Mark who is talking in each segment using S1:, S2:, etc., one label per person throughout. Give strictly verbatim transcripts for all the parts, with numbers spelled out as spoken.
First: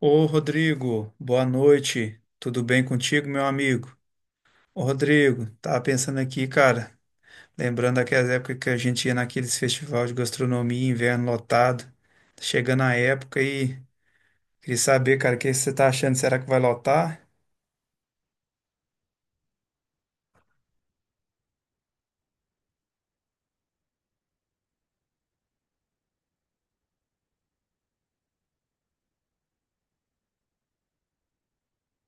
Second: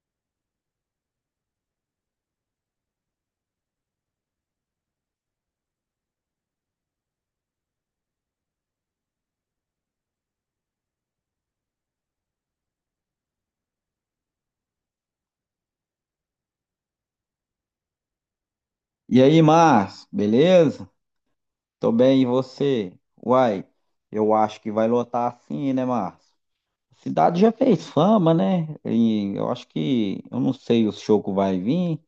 S1: Ô Rodrigo, boa noite. Tudo bem contigo, meu amigo? Ô Rodrigo, tava pensando aqui, cara, lembrando daquelas épocas que a gente ia naqueles festivais de gastronomia, inverno lotado. Tá chegando a época e queria saber, cara, o que você tá achando? Será que vai lotar?
S2: E aí, Márcio, beleza? Tô bem, e você? Uai, eu acho que vai lotar assim, né, Márcio? A cidade já fez fama, né? E eu acho que, eu não sei o show que vai vir,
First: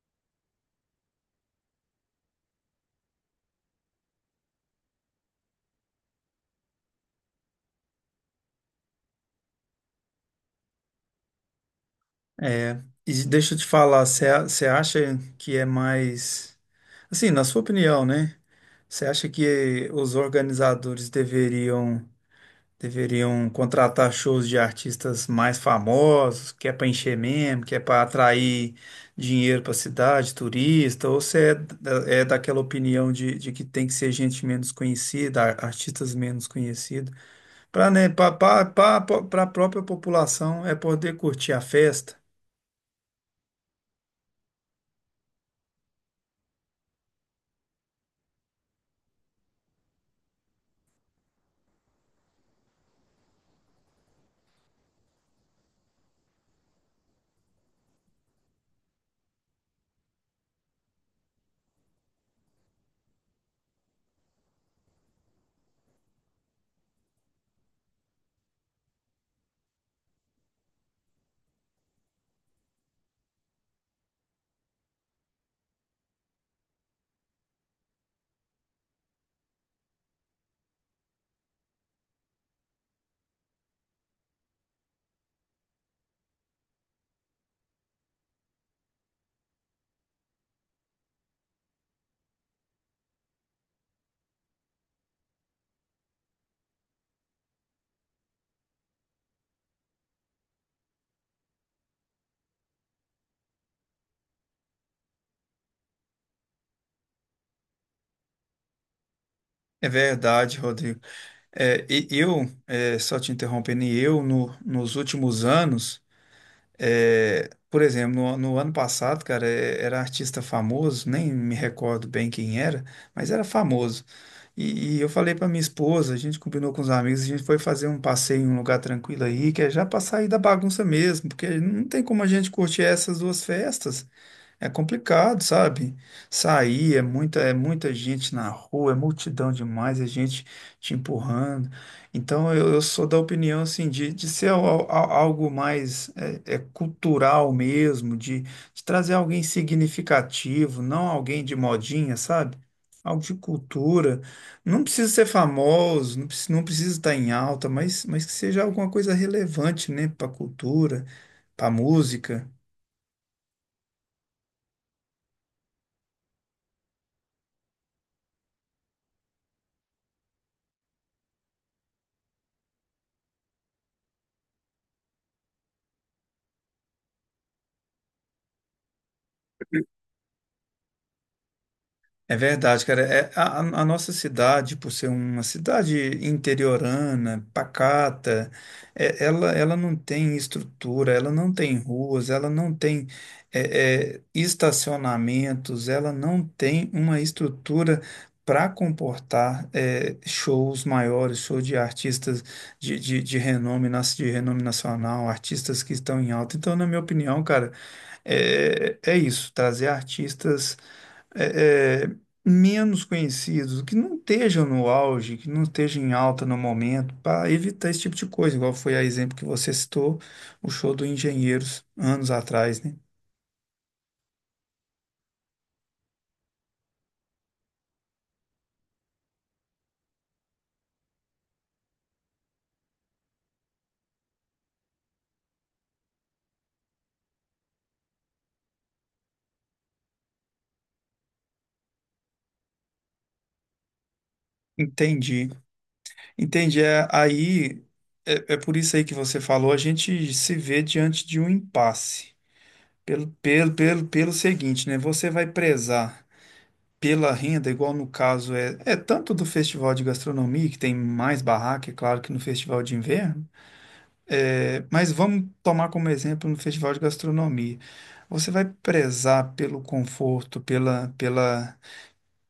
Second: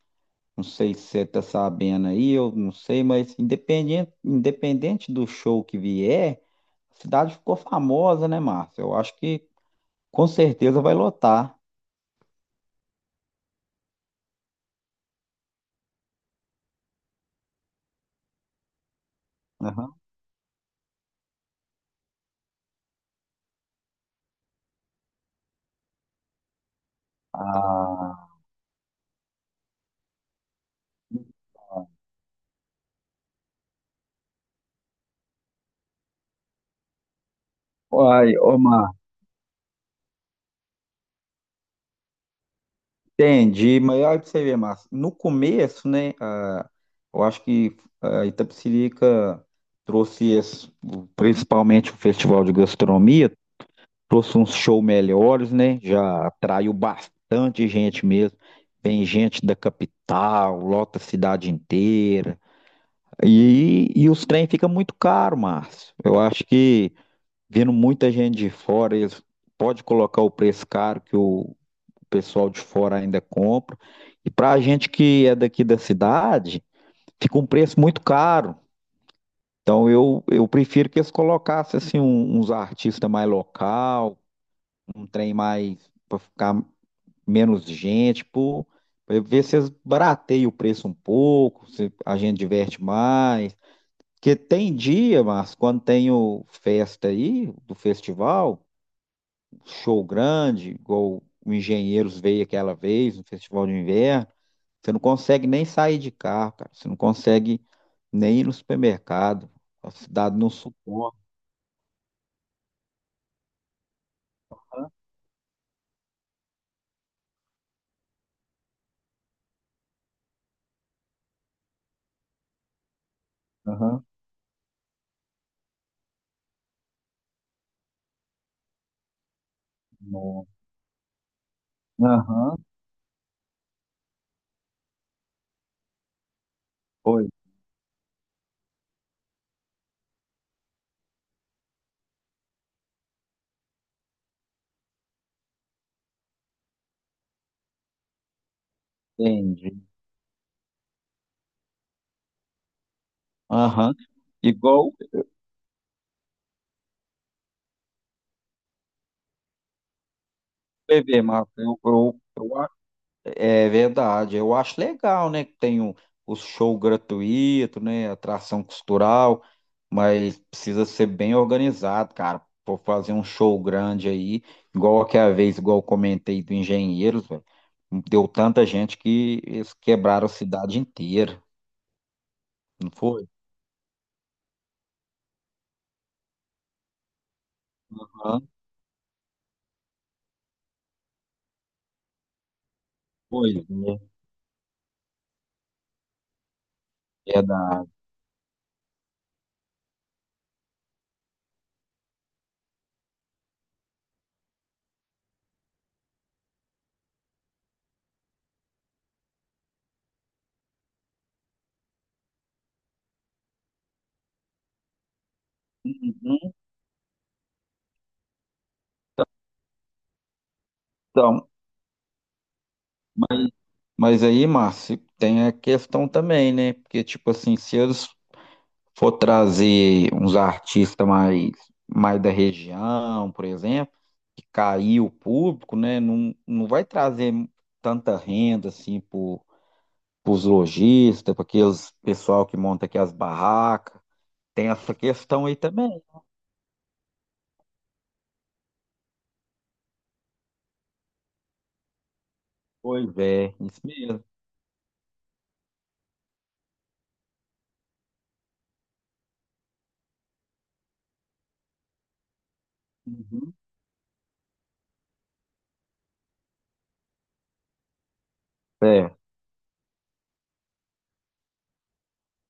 S2: não sei se você tá sabendo aí, eu não sei, mas independente, independente do show que vier, a cidade ficou famosa, né, Márcio? Eu acho que com certeza vai lotar.
S1: É, e deixa eu te falar, você a- você acha que é mais. Assim, na sua opinião, né? Você acha que
S2: Aham.
S1: os organizadores deveriam. Deveriam contratar shows de artistas mais famosos, que é para encher mesmo, que é para
S2: Ah,
S1: atrair dinheiro para a cidade, turista, ou você é, da- é daquela opinião de, de que tem que ser gente menos conhecida, ar- artistas menos conhecidos, para né, para
S2: uai, ô,
S1: a
S2: Márcio.
S1: própria população é poder curtir a festa.
S2: Entendi, mas olha pra você ver, Márcio. No começo, né, ah, eu acho que a Itapecerica trouxe, esse- principalmente o Festival de Gastronomia, trouxe uns shows melhores, né, já atraiu bastante gente mesmo. Vem gente da capital, lota a cidade inteira. E, e os trem ficam muito caro, Márcio. Eu acho que, vindo muita gente de fora, eles podem colocar o preço caro que o o pessoal de fora ainda compra. E para a gente que é daqui da cidade, fica um preço muito caro. Então eu, eu prefiro que eles colocassem assim, um- uns artistas mais local, um trem mais para ficar menos gente, para ver se eles barateiam o preço um pouco, se a gente diverte mais. Porque tem dia, mas quando tem o festa aí, do festival, show grande, igual o Engenheiros veio aquela vez, no Festival de Inverno. Você não consegue nem sair de carro, cara. Você não consegue nem ir no supermercado.
S1: É
S2: A cidade não
S1: verdade, Rodrigo.
S2: suporta.
S1: É, e eu, é, só te interrompendo, e eu, no- nos últimos anos. É, por exemplo, no, no ano passado, cara, é- era artista famoso, nem me recordo bem quem era, mas era famoso.
S2: Aham.
S1: E, e eu falei pra minha esposa, a gente combinou com os amigos, a gente foi fazer um passeio em um lugar tranquilo aí, que é já pra sair da
S2: Não.
S1: bagunça mesmo, porque não tem como a gente
S2: Aham.
S1: curtir essas duas festas. É complicado, sabe? Sair é
S2: Foi,
S1: muita, é muita gente na rua, é multidão demais, é gente te empurrando. Então eu, eu sou da opinião assim de, de ser al- al- algo mais é, é, cultural mesmo, de, de trazer alguém
S2: entendi.
S1: significativo, não alguém de modinha, sabe? Algo de
S2: Aham.
S1: cultura. Não
S2: Igual
S1: precisa
S2: o
S1: ser famoso, não precisa, não precisa estar em alta, mas, mas que seja alguma coisa relevante, né, para a cultura,
S2: P V, Marcos.
S1: para a
S2: Eu, eu,
S1: música.
S2: eu é verdade, eu acho legal, né, que tem o, o show gratuito, né, atração cultural, mas precisa ser bem organizado, cara, vou fazer um show grande aí, igual aquela vez, igual eu comentei do Engenheiros, velho, deu tanta gente que eles quebraram a cidade inteira,
S1: É verdade,
S2: não
S1: cara.
S2: foi?
S1: É, a, a- a nossa cidade, por ser uma cidade interiorana,
S2: Aham.
S1: pacata, é- ela, ela não tem estrutura, ela não tem ruas, ela não tem
S2: Pois é,
S1: é, é, estacionamentos, ela não tem uma
S2: verdade.
S1: estrutura para comportar é, shows maiores, shows de artistas de, de, de renome, nas- de renome nacional, artistas que estão em alta. Então, na minha opinião, cara, é, é isso, trazer artistas. é, é, menos conhecidos, que não estejam no auge, que não estejam em alta
S2: Uhum.
S1: no momento, para evitar esse tipo de coisa, igual foi a exemplo que você citou, o show do
S2: Então,
S1: Engenheiros, anos atrás, né?
S2: mas, mas aí, Márcio, tem a questão também, né, porque, tipo assim, se eles for trazer uns artistas mais, mais da região, por exemplo, que caiu o público, né? Não, não vai trazer tanta renda assim para os lojistas, para aqueles pessoal que monta aqui as barracas. Tem essa questão
S1: Entendi.
S2: aí também.
S1: Entendi. É, aí, é, é por isso aí que você falou, a gente se vê diante de um impasse.
S2: Pois
S1: Pelo,
S2: é,
S1: pelo,
S2: isso
S1: pelo,
S2: mesmo.
S1: pelo seguinte, né? Você vai prezar pela renda, igual no caso é, é tanto do festival de gastronomia, que tem mais barraca, é claro, que no festival de inverno.
S2: Uhum.
S1: É, mas vamos tomar como exemplo no festival de gastronomia. Você vai
S2: É,
S1: prezar pelo conforto, pela, pela,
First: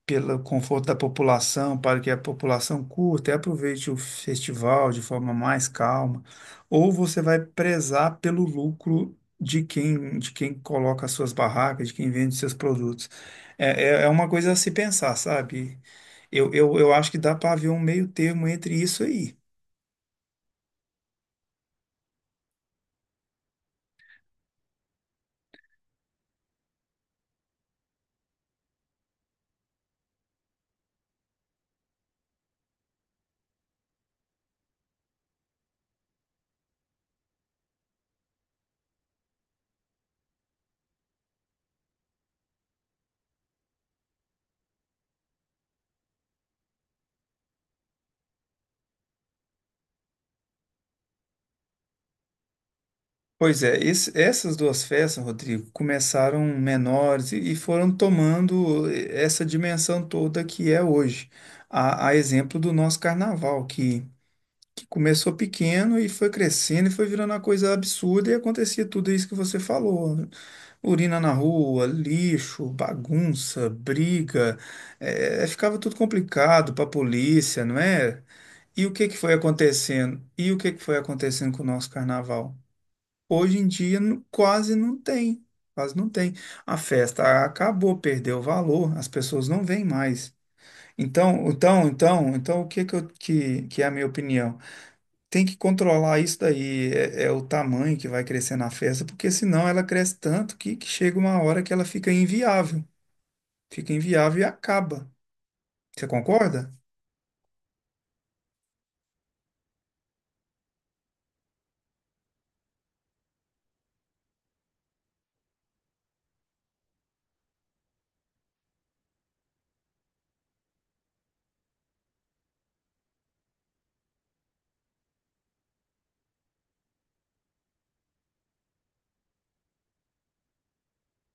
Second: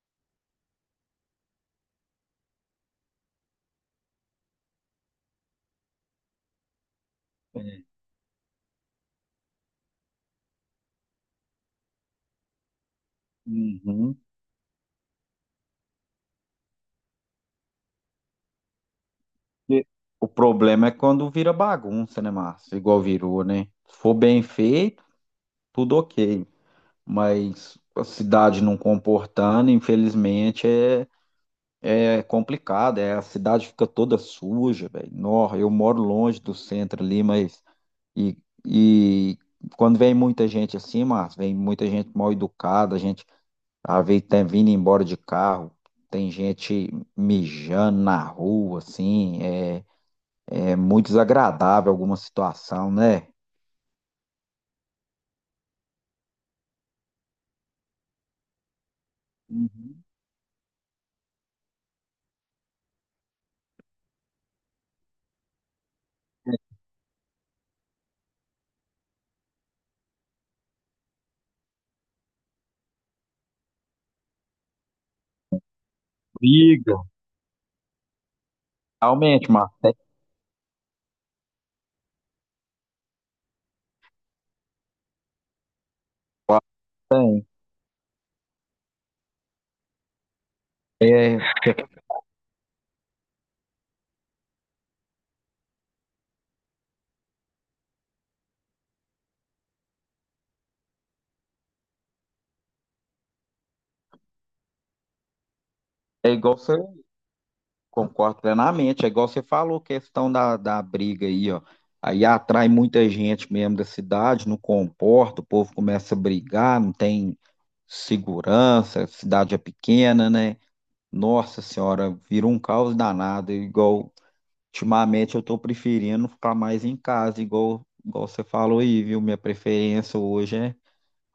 S1: pelo conforto da população, para que a população curta e aproveite o festival de forma mais calma, ou você vai
S2: é.
S1: prezar pelo lucro de quem, de quem coloca as suas barracas, de quem vende seus produtos. É, é, é
S2: Uhum.
S1: uma coisa a se pensar, sabe? Eu, eu, eu acho que dá para haver um meio termo entre isso aí.
S2: E o problema é quando vira bagunça, né, Márcio? Igual virou, né? Se for bem feito, tudo ok, mas a cidade não comportando, infelizmente, é, é complicado. É, a cidade fica toda suja, velho. Nó, eu moro longe do centro ali, mas. E, e quando vem muita gente assim, mas vem muita gente mal educada, a gente a vez tá vindo embora de carro. Tem gente mijando na rua, assim, é, é muito desagradável alguma situação, né?
S1: Pois é, esse- essas duas festas, Rodrigo, começaram menores e, e foram tomando eh, essa
S2: Uhum.
S1: dimensão toda que é hoje. A, a exemplo do nosso carnaval, que, que começou pequeno e foi crescendo e foi virando uma coisa absurda e acontecia tudo isso que você falou, né? Urina na rua, lixo, bagunça, briga, eh, ficava tudo complicado para a
S2: Briga.
S1: polícia, não é? E o que que foi
S2: Realmente, Márcio,
S1: acontecendo? E o que que foi acontecendo com o nosso carnaval? Hoje em dia nu- quase não tem, quase não tem. A festa acabou, perdeu o valor, as pessoas não vêm mais.
S2: é, é
S1: Então, então, então, então, o que que, eu- que, que é a minha opinião? Tem que controlar isso daí, é, é o tamanho que vai crescer na festa, porque senão ela cresce tanto que, que chega uma hora que ela fica inviável, fica inviável e acaba. Você
S2: é igual
S1: concorda?
S2: você concordo plenamente. É igual você falou, questão da, da briga aí, ó. Aí atrai muita gente mesmo da cidade, não comporta, o povo começa a brigar, não tem segurança, a cidade é pequena, né? Nossa senhora, vira um caos danado. Igual, ultimamente eu tô preferindo ficar mais em casa, igual, igual você falou aí, viu? Minha preferência hoje é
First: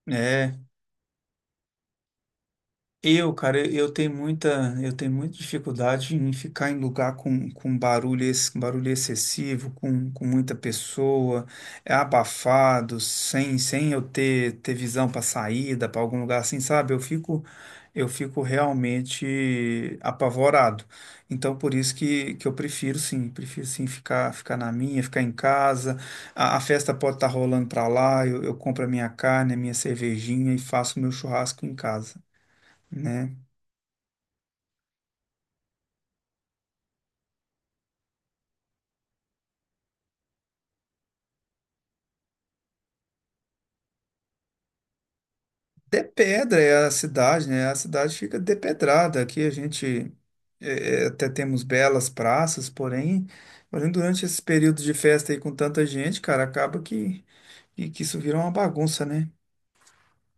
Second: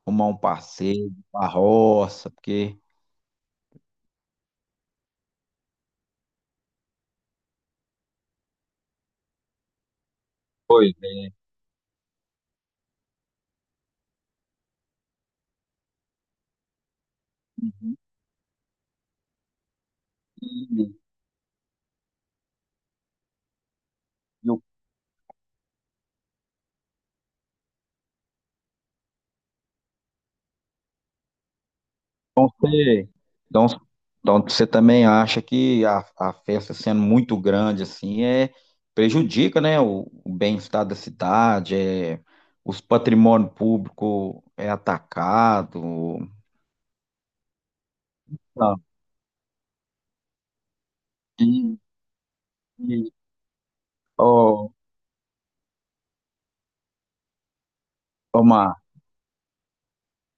S2: arrumar um
S1: é
S2: passeio, uma roça, porque
S1: Eu, cara, eu eu tenho muita, eu tenho muita dificuldade em ficar em lugar com, com barulho, ex- com barulho excessivo, com, com muita
S2: pois é.
S1: pessoa, é abafado, sem, sem eu ter, ter visão para saída, para algum lugar assim, sabe? Eu fico, eu fico realmente apavorado.
S2: E
S1: Então, por isso que, que eu prefiro, sim, prefiro sim ficar, ficar na minha, ficar em casa. A, a festa pode estar rolando para lá, eu, eu compro a minha carne, a minha cervejinha e faço o meu churrasco em casa,
S2: então você,
S1: né?
S2: então, então você também acha que a, a festa sendo muito grande assim é prejudica, né, o, o bem-estar da cidade, é, os patrimônio público é atacado.
S1: De Pedra é a cidade, né? A cidade fica
S2: Não.
S1: depedrada. Aqui a gente eh, eh, até temos
S2: E,
S1: belas praças,
S2: e,
S1: porém, porém durante esse
S2: ô,
S1: período de festa aí com tanta gente, cara, acaba que, que, que isso vira
S2: ô,
S1: uma
S2: Márcio,
S1: bagunça, né?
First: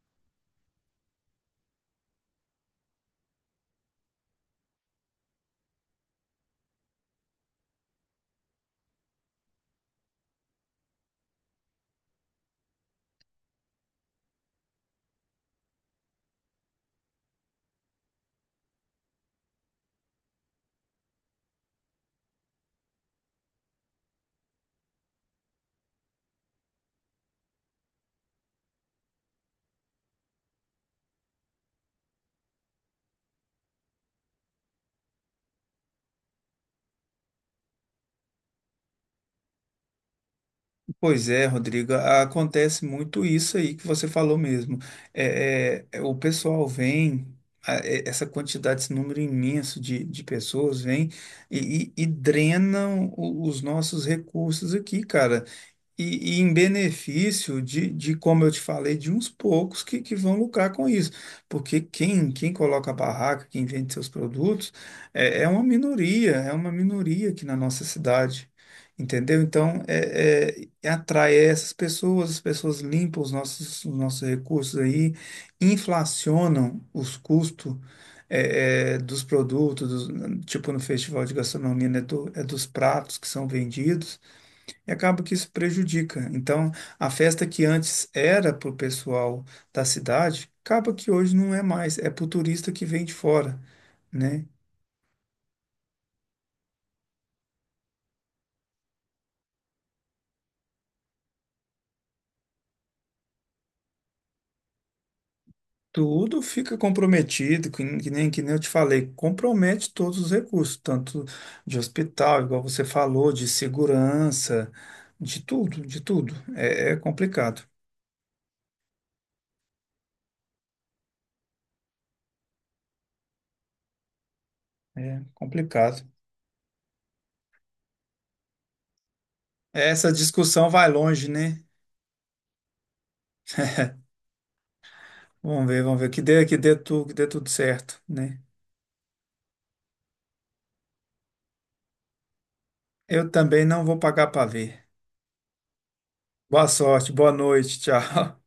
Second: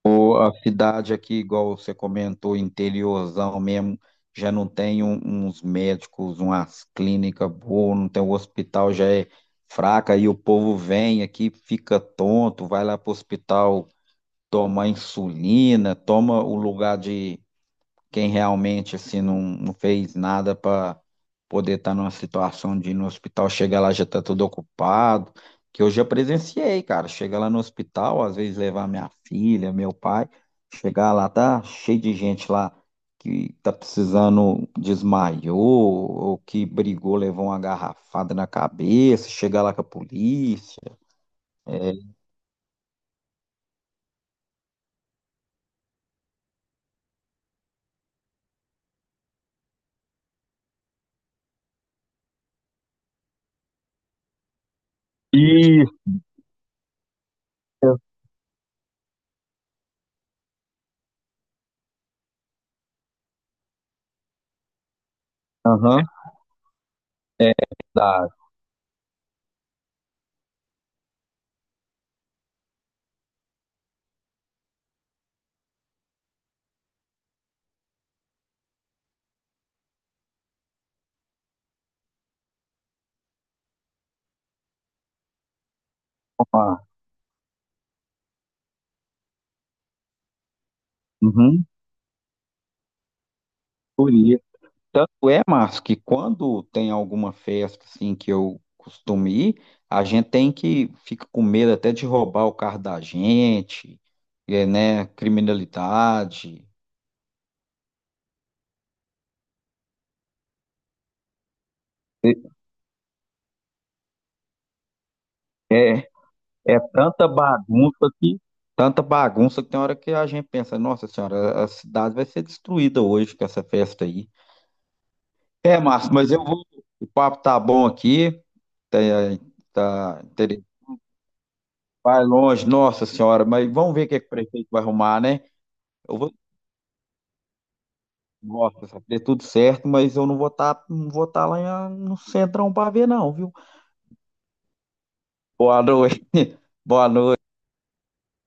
S2: ou a cidade aqui, igual você comentou, interiorzão mesmo, já não tem um- uns médicos, umas clínicas boas, não tem o hospital, já é fraca, e o povo vem aqui, fica tonto, vai lá pro hospital tomar insulina, toma o lugar de quem realmente assim não, não fez nada para poder estar numa situação de ir no hospital, chega lá já tá tudo ocupado, que eu já presenciei, cara, chega lá no hospital, às vezes levar minha filha, meu pai, chegar lá tá cheio de gente lá que tá precisando desmaiou ou que brigou, levou uma garrafada na cabeça, chegar lá com a polícia.
S1: Pois é, Rodrigo, a- acontece muito isso aí que você falou mesmo. É, é, é, o pessoal vem, a- é, essa quantidade, esse número imenso de, de pessoas vem e, e, e drenam o- os nossos recursos aqui, cara.
S2: Isso,
S1: E, e em benefício de, de, como eu te falei, de uns poucos que, que vão lucrar com isso. Porque quem, quem coloca a barraca, quem vende seus produtos, é, é uma
S2: aham,
S1: minoria, é uma minoria aqui
S2: é,
S1: na nossa
S2: dá.
S1: cidade. Entendeu? Então, é, é, é atrai essas pessoas, as pessoas limpam os nossos, os nossos recursos aí, inflacionam os custos é, é, dos produtos, dos- tipo no Festival de Gastronomia, né, do- é dos pratos que são vendidos E acaba que isso prejudica. Então, a festa que antes era para o pessoal da cidade, acaba que hoje não é
S2: Uhum.
S1: mais, é para o turista que vem de fora,
S2: Por isso.
S1: né?
S2: Tanto é, Márcio, que quando tem alguma festa assim que eu costumo ir, a gente tem que fica com medo até de roubar o carro da gente, é, né?
S1: Tudo
S2: Criminalidade.
S1: fica comprometido, que nem, que nem que nem eu te falei, compromete todos os recursos, tanto de hospital, igual você falou, de segurança, de tudo, de
S2: É, é
S1: tudo.
S2: é
S1: É, é
S2: tanta
S1: complicado,
S2: bagunça que tanta bagunça que tem hora que a gente pensa, nossa senhora, a cidade vai ser destruída hoje com essa festa aí.
S1: é
S2: É,
S1: complicado.
S2: Márcio, mas eu vou. O papo tá bom aqui, tá,
S1: Essa
S2: tá, inter-
S1: discussão vai longe, né?
S2: vai longe, nossa senhora, mas vamos ver o que, é que o prefeito vai arrumar, né?
S1: Vamos ver, vamos ver,
S2: Eu
S1: que
S2: vou
S1: dê, que dê, tu, que dê tudo certo, né?
S2: nossa, vai ter tudo certo, mas eu não vou estar, não vou tá lá em- ah, no centrão para ver,
S1: Eu
S2: não, viu?
S1: também não vou pagar para ver.
S2: Boa noite.
S1: Boa
S2: Boa
S1: sorte, boa
S2: noite.
S1: noite, tchau.